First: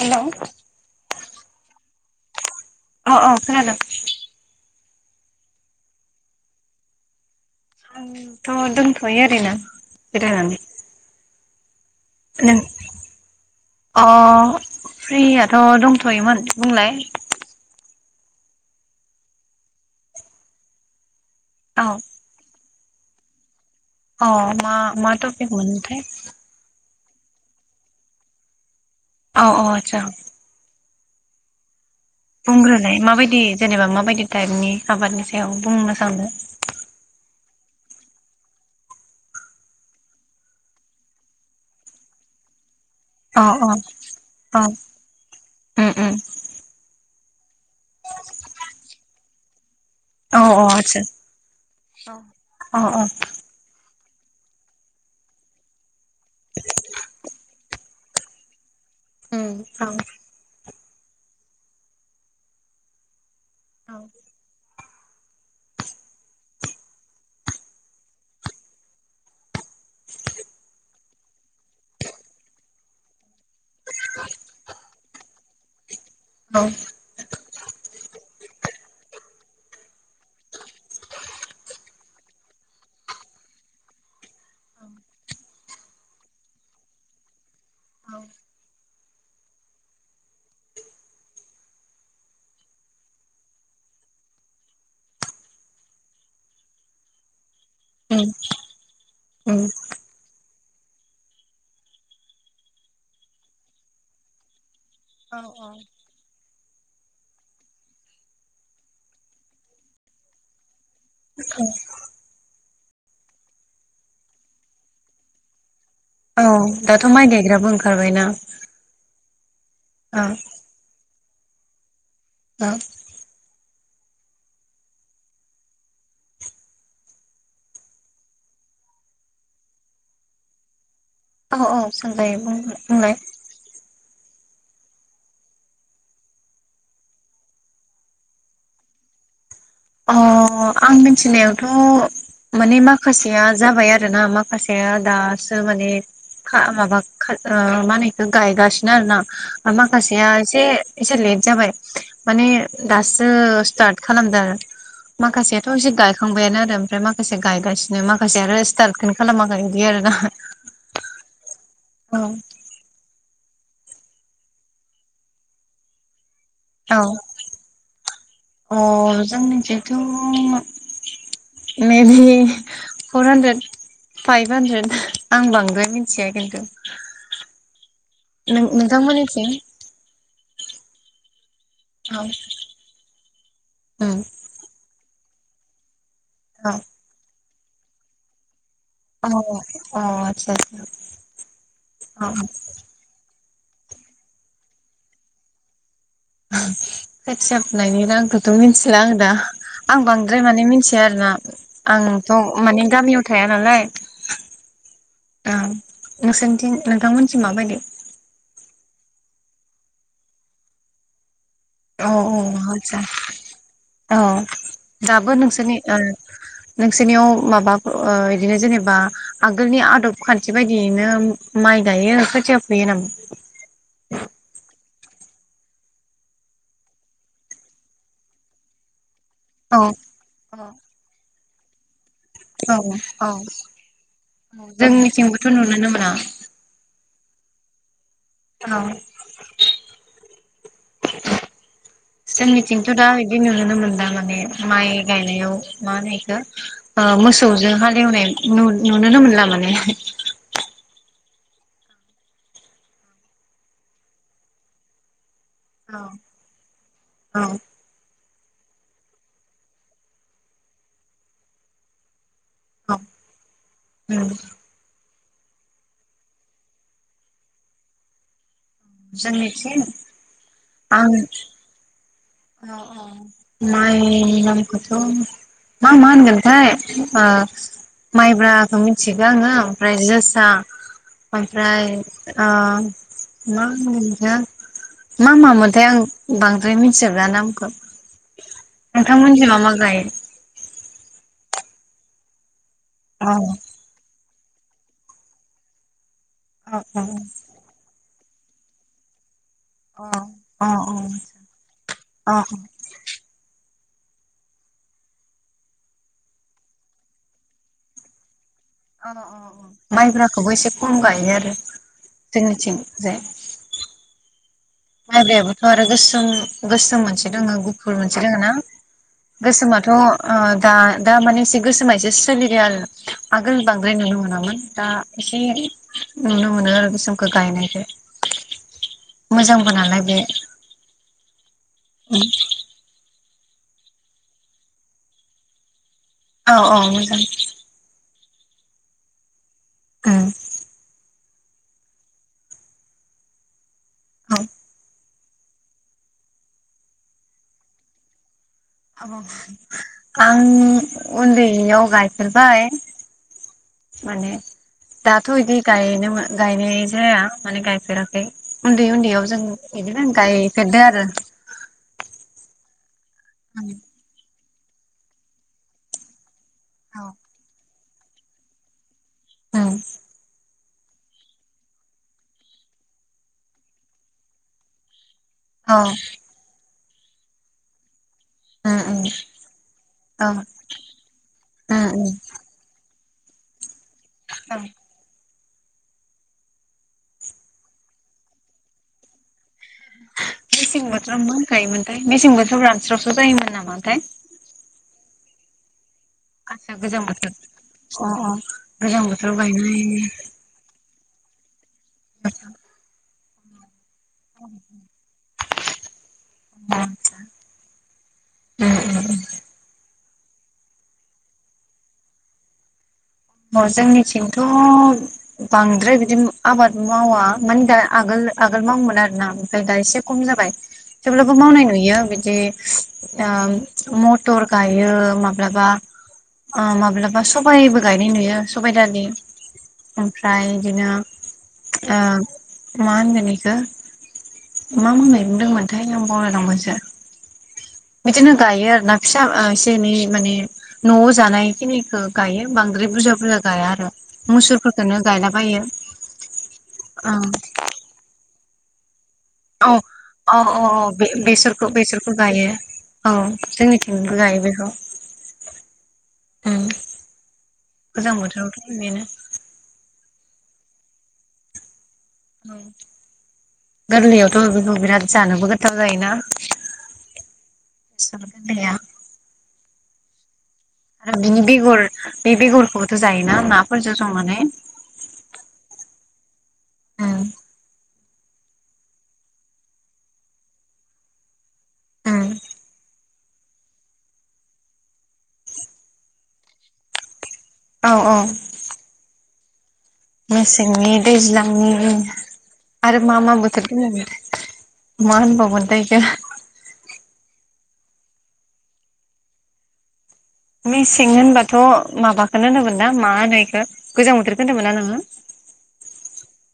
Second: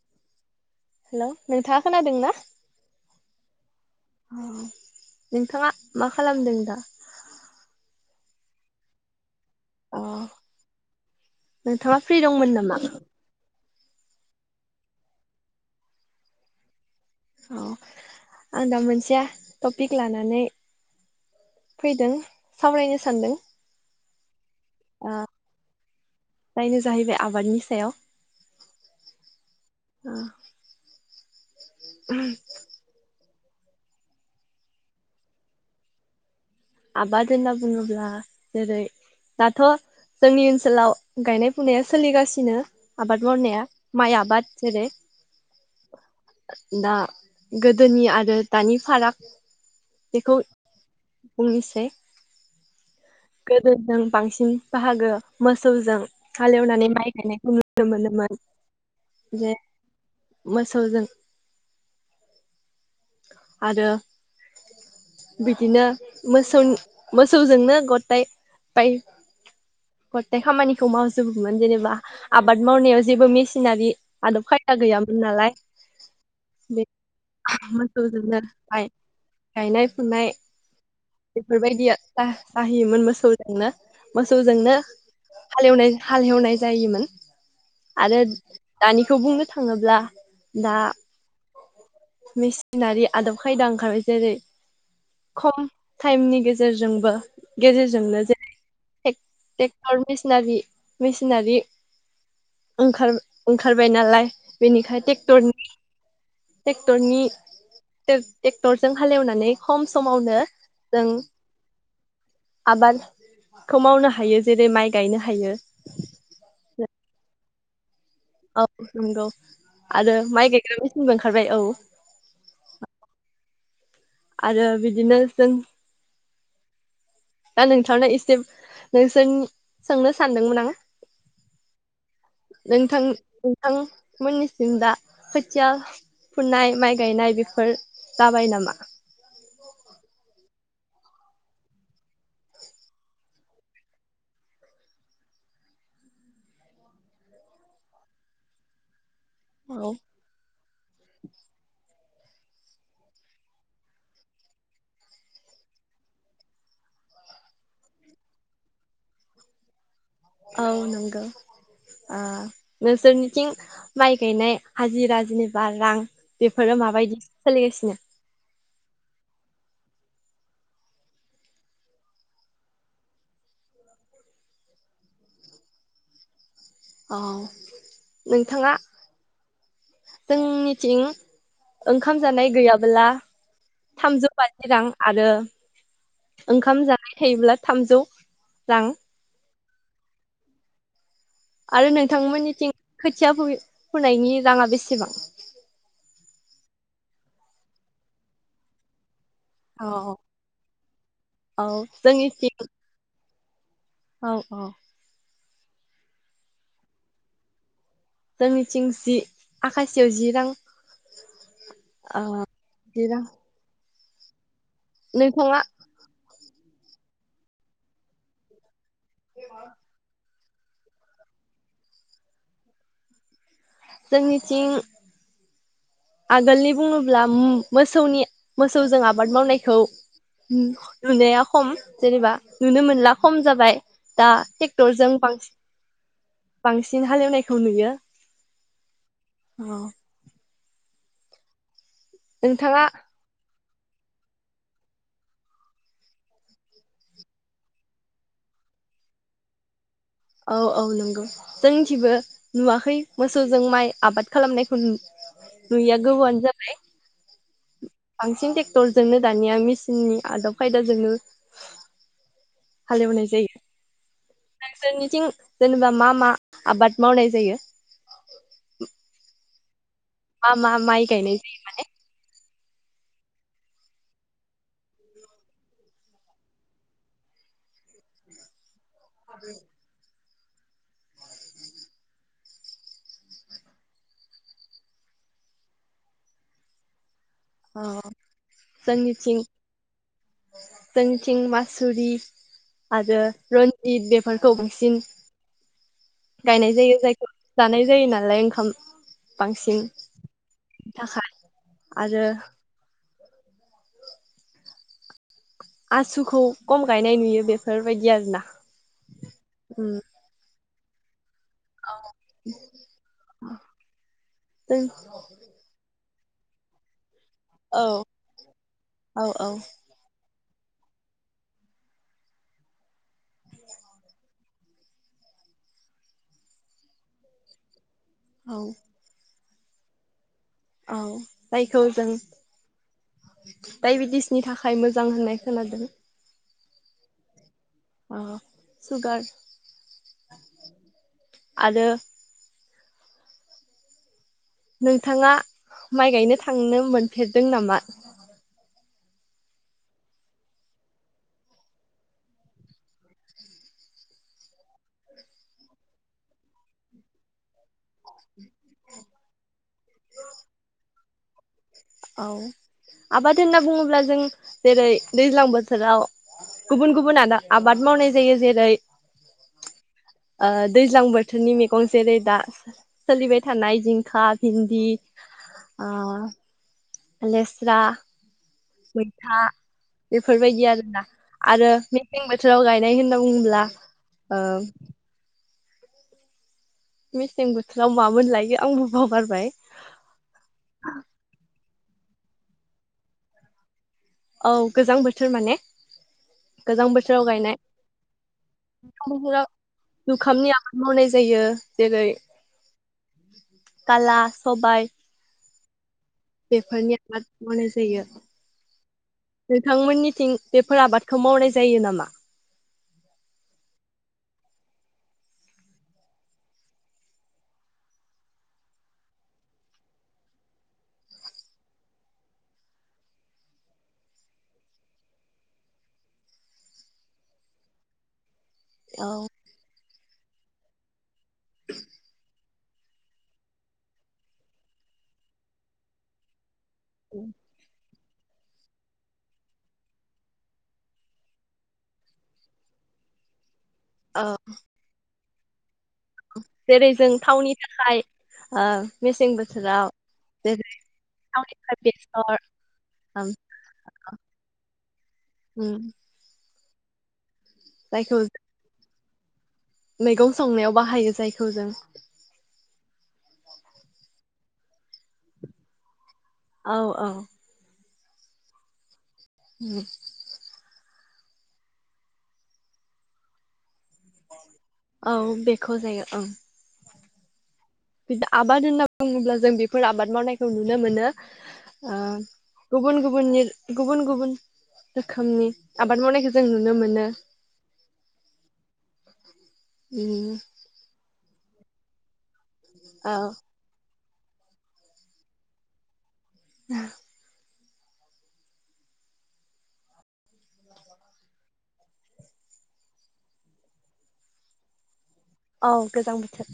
Hello hello नोंथाङा खोनादों ना। अ अ खोनादों। नोंथाङा मा खालामदों दा। आंथ दोंथयो ओरै नो। अ [unintelligible] नोंथाङा फ्रि दंमोन नामा। अ फ्रियाथ दंथयोमोन बुंलाय। औ आं दा मोनसेया टपिक लानानै। औ फैदों। सावरायनो सानदों। अ मा ओ मा टपिक मोनथाय। जायनो जाहैबाय आबादनि सायाव। अ अ आदसा। ओ बुंग्रोनाय माबायदि। जेनेबा माबायदि टाइपनि आबादनि सायाव बुंनो सानदों। आबाद होनना बुङोब्ला जेरै दाथ जोंनि ओनसोलाव गायनाय फुनाया सोलिगासिनो। आबाद अ अ मावनाया माइ आबाद अ जेरै उम उम दा। गोदोनि आरो दानि फाराग। औ औ आदसा। बुंनिसै अ अ गोदो जों। बांसिन बाहागो मोसौजों। हालएवनानै माइ गायनायखौ नुनो मोनो। [unintelligible] उम जे औ मोसौजों आरो औ बिदिनो मोसौ मोसौजोंनो गथाय बाय गथाय खामानिखौ मावजोबोमोन जेनेबा आबाद मावनायाव जेबो मेसिनारि आदब खायदा गैयामोन नालाय। औ बे मोसौजोंनो गायनाय फुनाय बेफोरबायदिया जाहैयोमोन मोसौजोंनो मोसौजोंनो हालेवनाय हालेवनाय जायोमोन आरो दानिखौ बुंनो थाङोब्ला दा। मेसिनारि आदब खायदा ओंखारबाय जेरै खम टाइमनि गेजेरजोंबो। उम गेजेरजोंनो जेरै उम ट्रेक्टर मेसिनारि। मेसिनारि ओंखार-ओंखारबाय नालाय बेनिखायनो तेकतरनि रनि ट्रेक्टरजों हालेवनानै खम समावनो जों औ आबादखौ मावनो हायो जेरै माइ गायनो हायो। औ दाथ' माय गाय [unintelligible] औ नंगौ आरो औ माइ गायग्रा मेसिंबो- ओंखारबाय औ उह आरो बिदिनो जों दा नोंथांनो एसे नोंसोर सोंनो सानदोंमोन आं औ औ सोंजायो बुं बुंलाय। मोननिसिम दा खोथिया फुनाय माइ गायनाय बेफोर जाबाय नामा? अ आं मिथिनायावथ' माने माखासेया जाबाय आरोना माखासेया दासो माने खा माबा खा ओ माहोनो इखौ गायगासिनो आरोना। औ माखासेया इसे एसे लेत जाबाय माने दासो स्टार्ट खालामदो आरो। माखासेयाथ' एसे गायखांबायानो आरो ओमफ्राय माखासे गायगासिनो माखासे आरो स्टार्टखौनो खालामाखै इदि आरोना। औ नोंगौ। औ ओ नोंसोरनिथिं माइ गायनाय हाजिरा जिनिबा रां बेफोरो माबायदि सोलिगासिनो? अ' जोंनिथिथ' maybe four hundred five hundred आं बांद्राय मिन्थिया खिन्थु। औ नों नोंथाङा नोंथांमोननिथिं जोंनि थिं ओंखाम औ जानाय गैयाबोला उम थामजौ बाजि रां आरो औ ओंखाम जानाय थायोब्ला थामजौ रां। अ अ आतसा आतसा। आरो नोंथांमोननिथिं खोथिया फुयो फुनायनि रांआ बेसेबां? खोथिया फुनायनि रांखौथ' मिथिला आं दा। औ आं बांद्राय माने मिथिया आरोना औ आंथ' जोंनिथिं माने गामियाव थाया नालाय औ औ। ओ नोंसोरनिथिं नोंथांमोनथिं माबायदि? जोंनिथिं जि आखासेयाव जि रां। औ औ ओ आच्छा। जि रां औ। दाबो नोंथाङा नोंसोरनि ओ नोंसोरनियाव माबाफो ओ इदिनो जेनेबा आगोलनि आदाब खान बिबायदियैनो उम माइ गायो खोथिया फुयो नामा? जोंनिथिं आगोलनि बुङोब्ला उम मोसौनि मोसौजों आब बाद मावनायखौ औ उम नुनाया खम। जेनेबा औ औ नुनो मोनला औ खम जाबाय दा टेक्टरजों जोंनिथिंबोथ' बांसि नुनोनो मोना बांसिन हालेवनाय खौ नुयो। औ नोंथाङा जोंनिथिंथ' दा इदि नुनोनो मोन दा माने माइ गायनायाव मा होनो इखो ओ मोसौजों हालेवनाय नुु-नुनोनो मोनला माने। औ औ नंगौ जोंनिथिबो नुवाखै मोसौजों माइ आबाद खालामनायखौ नु नुयिआ औ गोबावआनो जाबाय। औ बांसिन टेक्टरजोंनो दानिया मिसिननि आदब खायदाजोंनो औ हालेवनाय जायो उम नोंसोरनिथिं जेनेबा मा मा आबाद मावनाय जायो? जोंनिथिं मा मा माइ आं गायनाय जायो माने? औ औ माइ नामखोथ' मा मा होनगोनथाय ओ माइब्रा खौ मिथिगौ आङो ओमफ्राय जोस दाओमफ्राय ओ मा होनो मा मामोनथाय आं बांद्राय मि बला नामखौ जायो अ जोंनिथिं नोंथांमोनथिं मा मा गायो? जोंनिथिं मासुरि आरो अ रनजिद बेफ फोरखौ बांसिन गायनाय अ जायो जायखौ जानाय जायो नालाय। थाम। अ अ अ आरो अ अ। [inaudible] आसुखौ खम गायनाय नुयो बेफोरबायदि आरोना। अ अ अ उम माइब्राखौबो एसे खम गायो आरो। जोंनोथिं जाय। जों माइब्रायाबोथ' आरो गोस सोम गोसोम मोनसे दोङो औ गुफुर मोनसे दोङो ना औ औ गोसोमाथ' ओ दा दा माने एसे गोसोमा एसे सोलिदों आरो आगोल बांद्राय नुनो मोनामोन दा एसे नुनो मोनो आरो गोसोमखौ गायनायखो औ। मोजांबो नालाय बे औ। जायखौ जों डायबेटिसनि थाखाय मोजां होननाय खोनादों। औ औ मोजां सुगार औ आरो [inaudible] नोंथाङा माइ गायनो थांनो मोनफेरदों नामा? आं उन्दैयाव गायफेरबाय माने दाथ' बिदि गायनो गायनाय जाया माने गायफेराखै उन्दै उन्दैयाव जों बिदिनो गायफेरदो आरो। औ। आबाद होनना उम बुङोब्ला जों जेरै दैज्लां बोथोराव गुबुन औ गुबुन आदा आब आबाद मावनाय जायो जेरै ओं ओ दैज्लां बोथोरनि मैगं जेरै दा सोलिबाय थानाय जिंखा भिन्दि आ लेस्रा उम उम मैथा औ बेफोरबायदि आरोना आरो उम उम मेसें बोथोराव गाय नाय होनना बुङोब्ला औ मेसें बोथोराव मामोन लायो आंबो बावगारबाय मेसें बोथोराव मा गायोमोनथाय मेसें बोथोराव रानस्रावस्राव जायोमोन नामाथाय औ गोजां बोथोर माने आतसा गोजां बोथोराव बोथोर गायनाय अ अ गोजां बोथोराव गायना जुखामनि आबाद मावनाय जायो जेरै [inaudible] काला सबाय उम बेफोरनि आबाद मावनाय जायो उम नोंथांमोननि थिं बेफोर आबादखौ मावनाय जायो नामा अ जोंनिथिंथ' बांद्राय बिदि आबाद मावा मानि दा आगोल आगोल मावोमोन आरोना ओमफ्राय दा एसे खम जाबाय थेवब्लाबो मावनाय नुयो बिदि मथर गायो माब्लाबा माब्लाबा सबाइबो गायनाय नुयो सबायदादि औ उम ओम्रफ्राय बिदिनो ओ मा होनगोन इखो मा मुंनाय बुंदोंमोनथाय आं बावलायलांबायसो औ बिदिनो गायो आरोना फिसा एसे एनै माने न'आव जानाय खिनिखौ गायो बांद्राय बुरजा बुरजा गाया आरो औ मुसुरफोरखौनो गायलाबायो आ औ औ औ औ थावनि बे-बेसरखौ थाखाय बेसरखौ बेसर गायो औ ओम जोंनिथिंनिबो गायो बेखौ। उम उ। गोजां जायखौ बोथोरावथ' बेनो ‌। मैगं संनायाव बाहायो जायखौ जों। औ गोरलैयावथ' बेखौ बिराद जानोबो गोथाव जायोना? औ औ। बेसर फोनाया ओम। आरो बिनि बेगर बे बेगरखौबोथ' जायोना? ना औ बेखौ जायो ओं ‌। उम बि आबाद होनना बुङोब्ला जों बेफोर आबाद मावनायखौ नुनो मोनो। ओ उम गुबुन गुब गुबुननि गुबुन गुबुन रोखोमनि आबाद मावनायखौ जों नुनो मोनो। औ औ। उम मेसेंनि दैज्लां [unintelligible] आरो औ मा मा बोथोर [unintelligible] मा होनबावगोन थाइ इखो? ओ। मेसें होनबाथ' माबाखोनो होनोमोन ना मा होनो इखो गोजां बोथोरखौ होनदो मोन ना नोङो? औ गोजां बोथोर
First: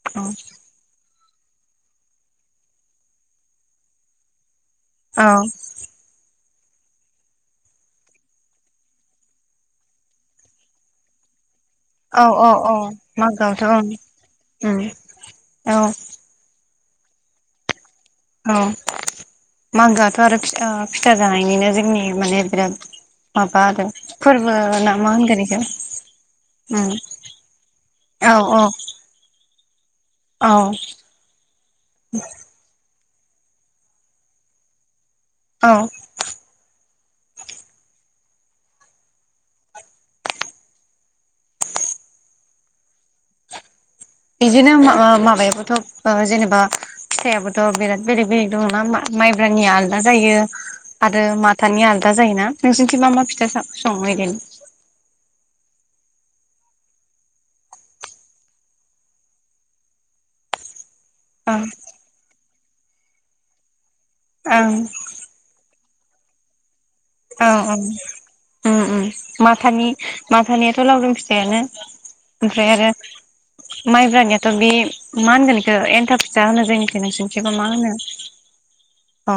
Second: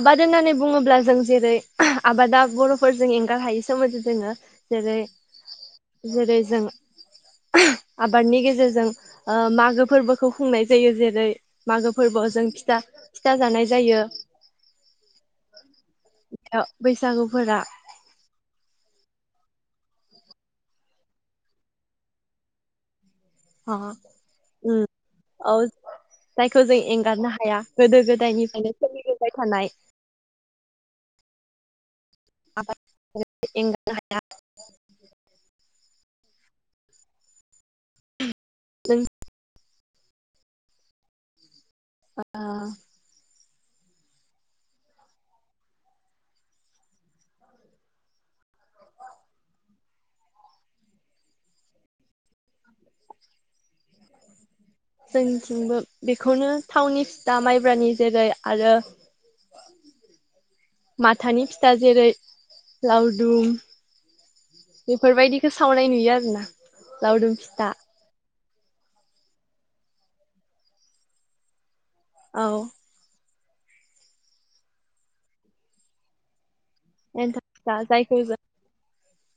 आबाद होननानै बुङोब्ला जों जेरै ओह आबादा बर'फोरजों एंगार हायै सोमोन्दै दोङो। जेरै औ औ जेरै जों ओह आबादनि गेजेरजों ओ मागो फोरबोखौ खुंनाय जायो जेरै मागो औ फोरबोआव जों औ औ फिथा फिथा मागोआवथ' जानाय ओं जायो ओ औ। ओ बैसागुफोरा औ मागोआथ' आरो फिथा-फिथा जानायनिनो जोंनि माने बिराद माबा अ आरो फोरबो ना मा होनगोन औ इखो ऐ जायखौ जों उम एंगारनो हाया गोदो औ औ गोदायनिफ्रायनो सोलिबोनाय थानाय। औ। आबाद एंगारनो हाया। औ। नों अ बिदिनो ओ माबायाबोथ' ओ जेनेबा फिथाइयाबोथ' बिराद बेलेग बेलेग दङ ना मा-माइब्रानि आलदा जायो आरो माथानि आलदा जायोना नोंसोरनिथिं मा मा फिथा स-संओ माइगानो? जोंथिंबो बेखौनो थावनि फिथा माइब्रानि जेरै आरो माथानि ओं फिथा जेरै लावदुम ओं बेफोरबायदिखौ सावनाय नुयो। इ आरो ना लावडुम फिथा ओम ओम माथानि माथानियाथ' लावदोंम फिथायानो औ ओमफ्राय आरो माइब्रानियाथ' बे मा होनगोन एखौ एन्थाम फिथा होन जोंनिथिं एन्थाब नोंसोरनिथिबा मा फिथा होनो जायखौ जों अ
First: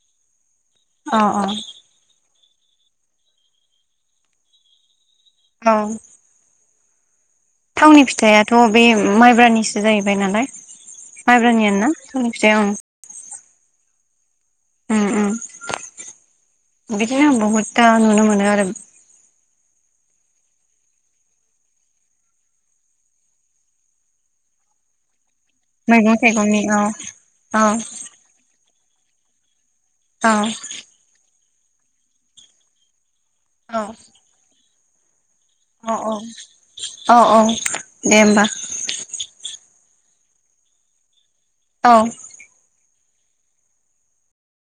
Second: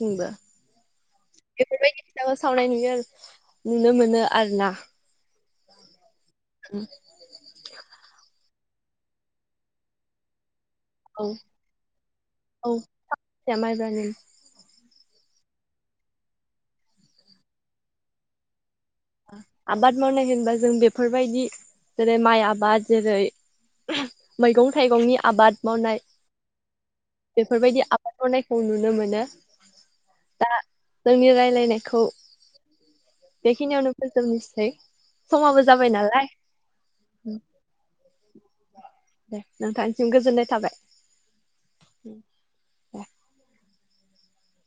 होनबा अ अ सावनाय नुयो नुनो मोनो आरो ना। औ [unintelligible] थावनि फिथाया थ' बे माइब्रानिसो जाहैबाय नालाय। औ मायब्रानियानोना? बे थावनि फिथाया उम जोंहा मायब्रानि ओम ओम बिदिनो बहुदथा नुनो मोनो आरो। आबाद मावनाय होनबा जों बेफोरबायदि जेरै माइ आबाद जेरै मैगं थाइगंनि आबाद मावनाय मैगं थायगंनि औ औ बेफोरबायदि आबाद मावनायखौ नुनो मोनो। औ दा जोंनि रायलाय नायखौ बेखिनियावनो सै अ अ अ अ दे ओमबा। जों गोजोननाय थाबाय। औ औ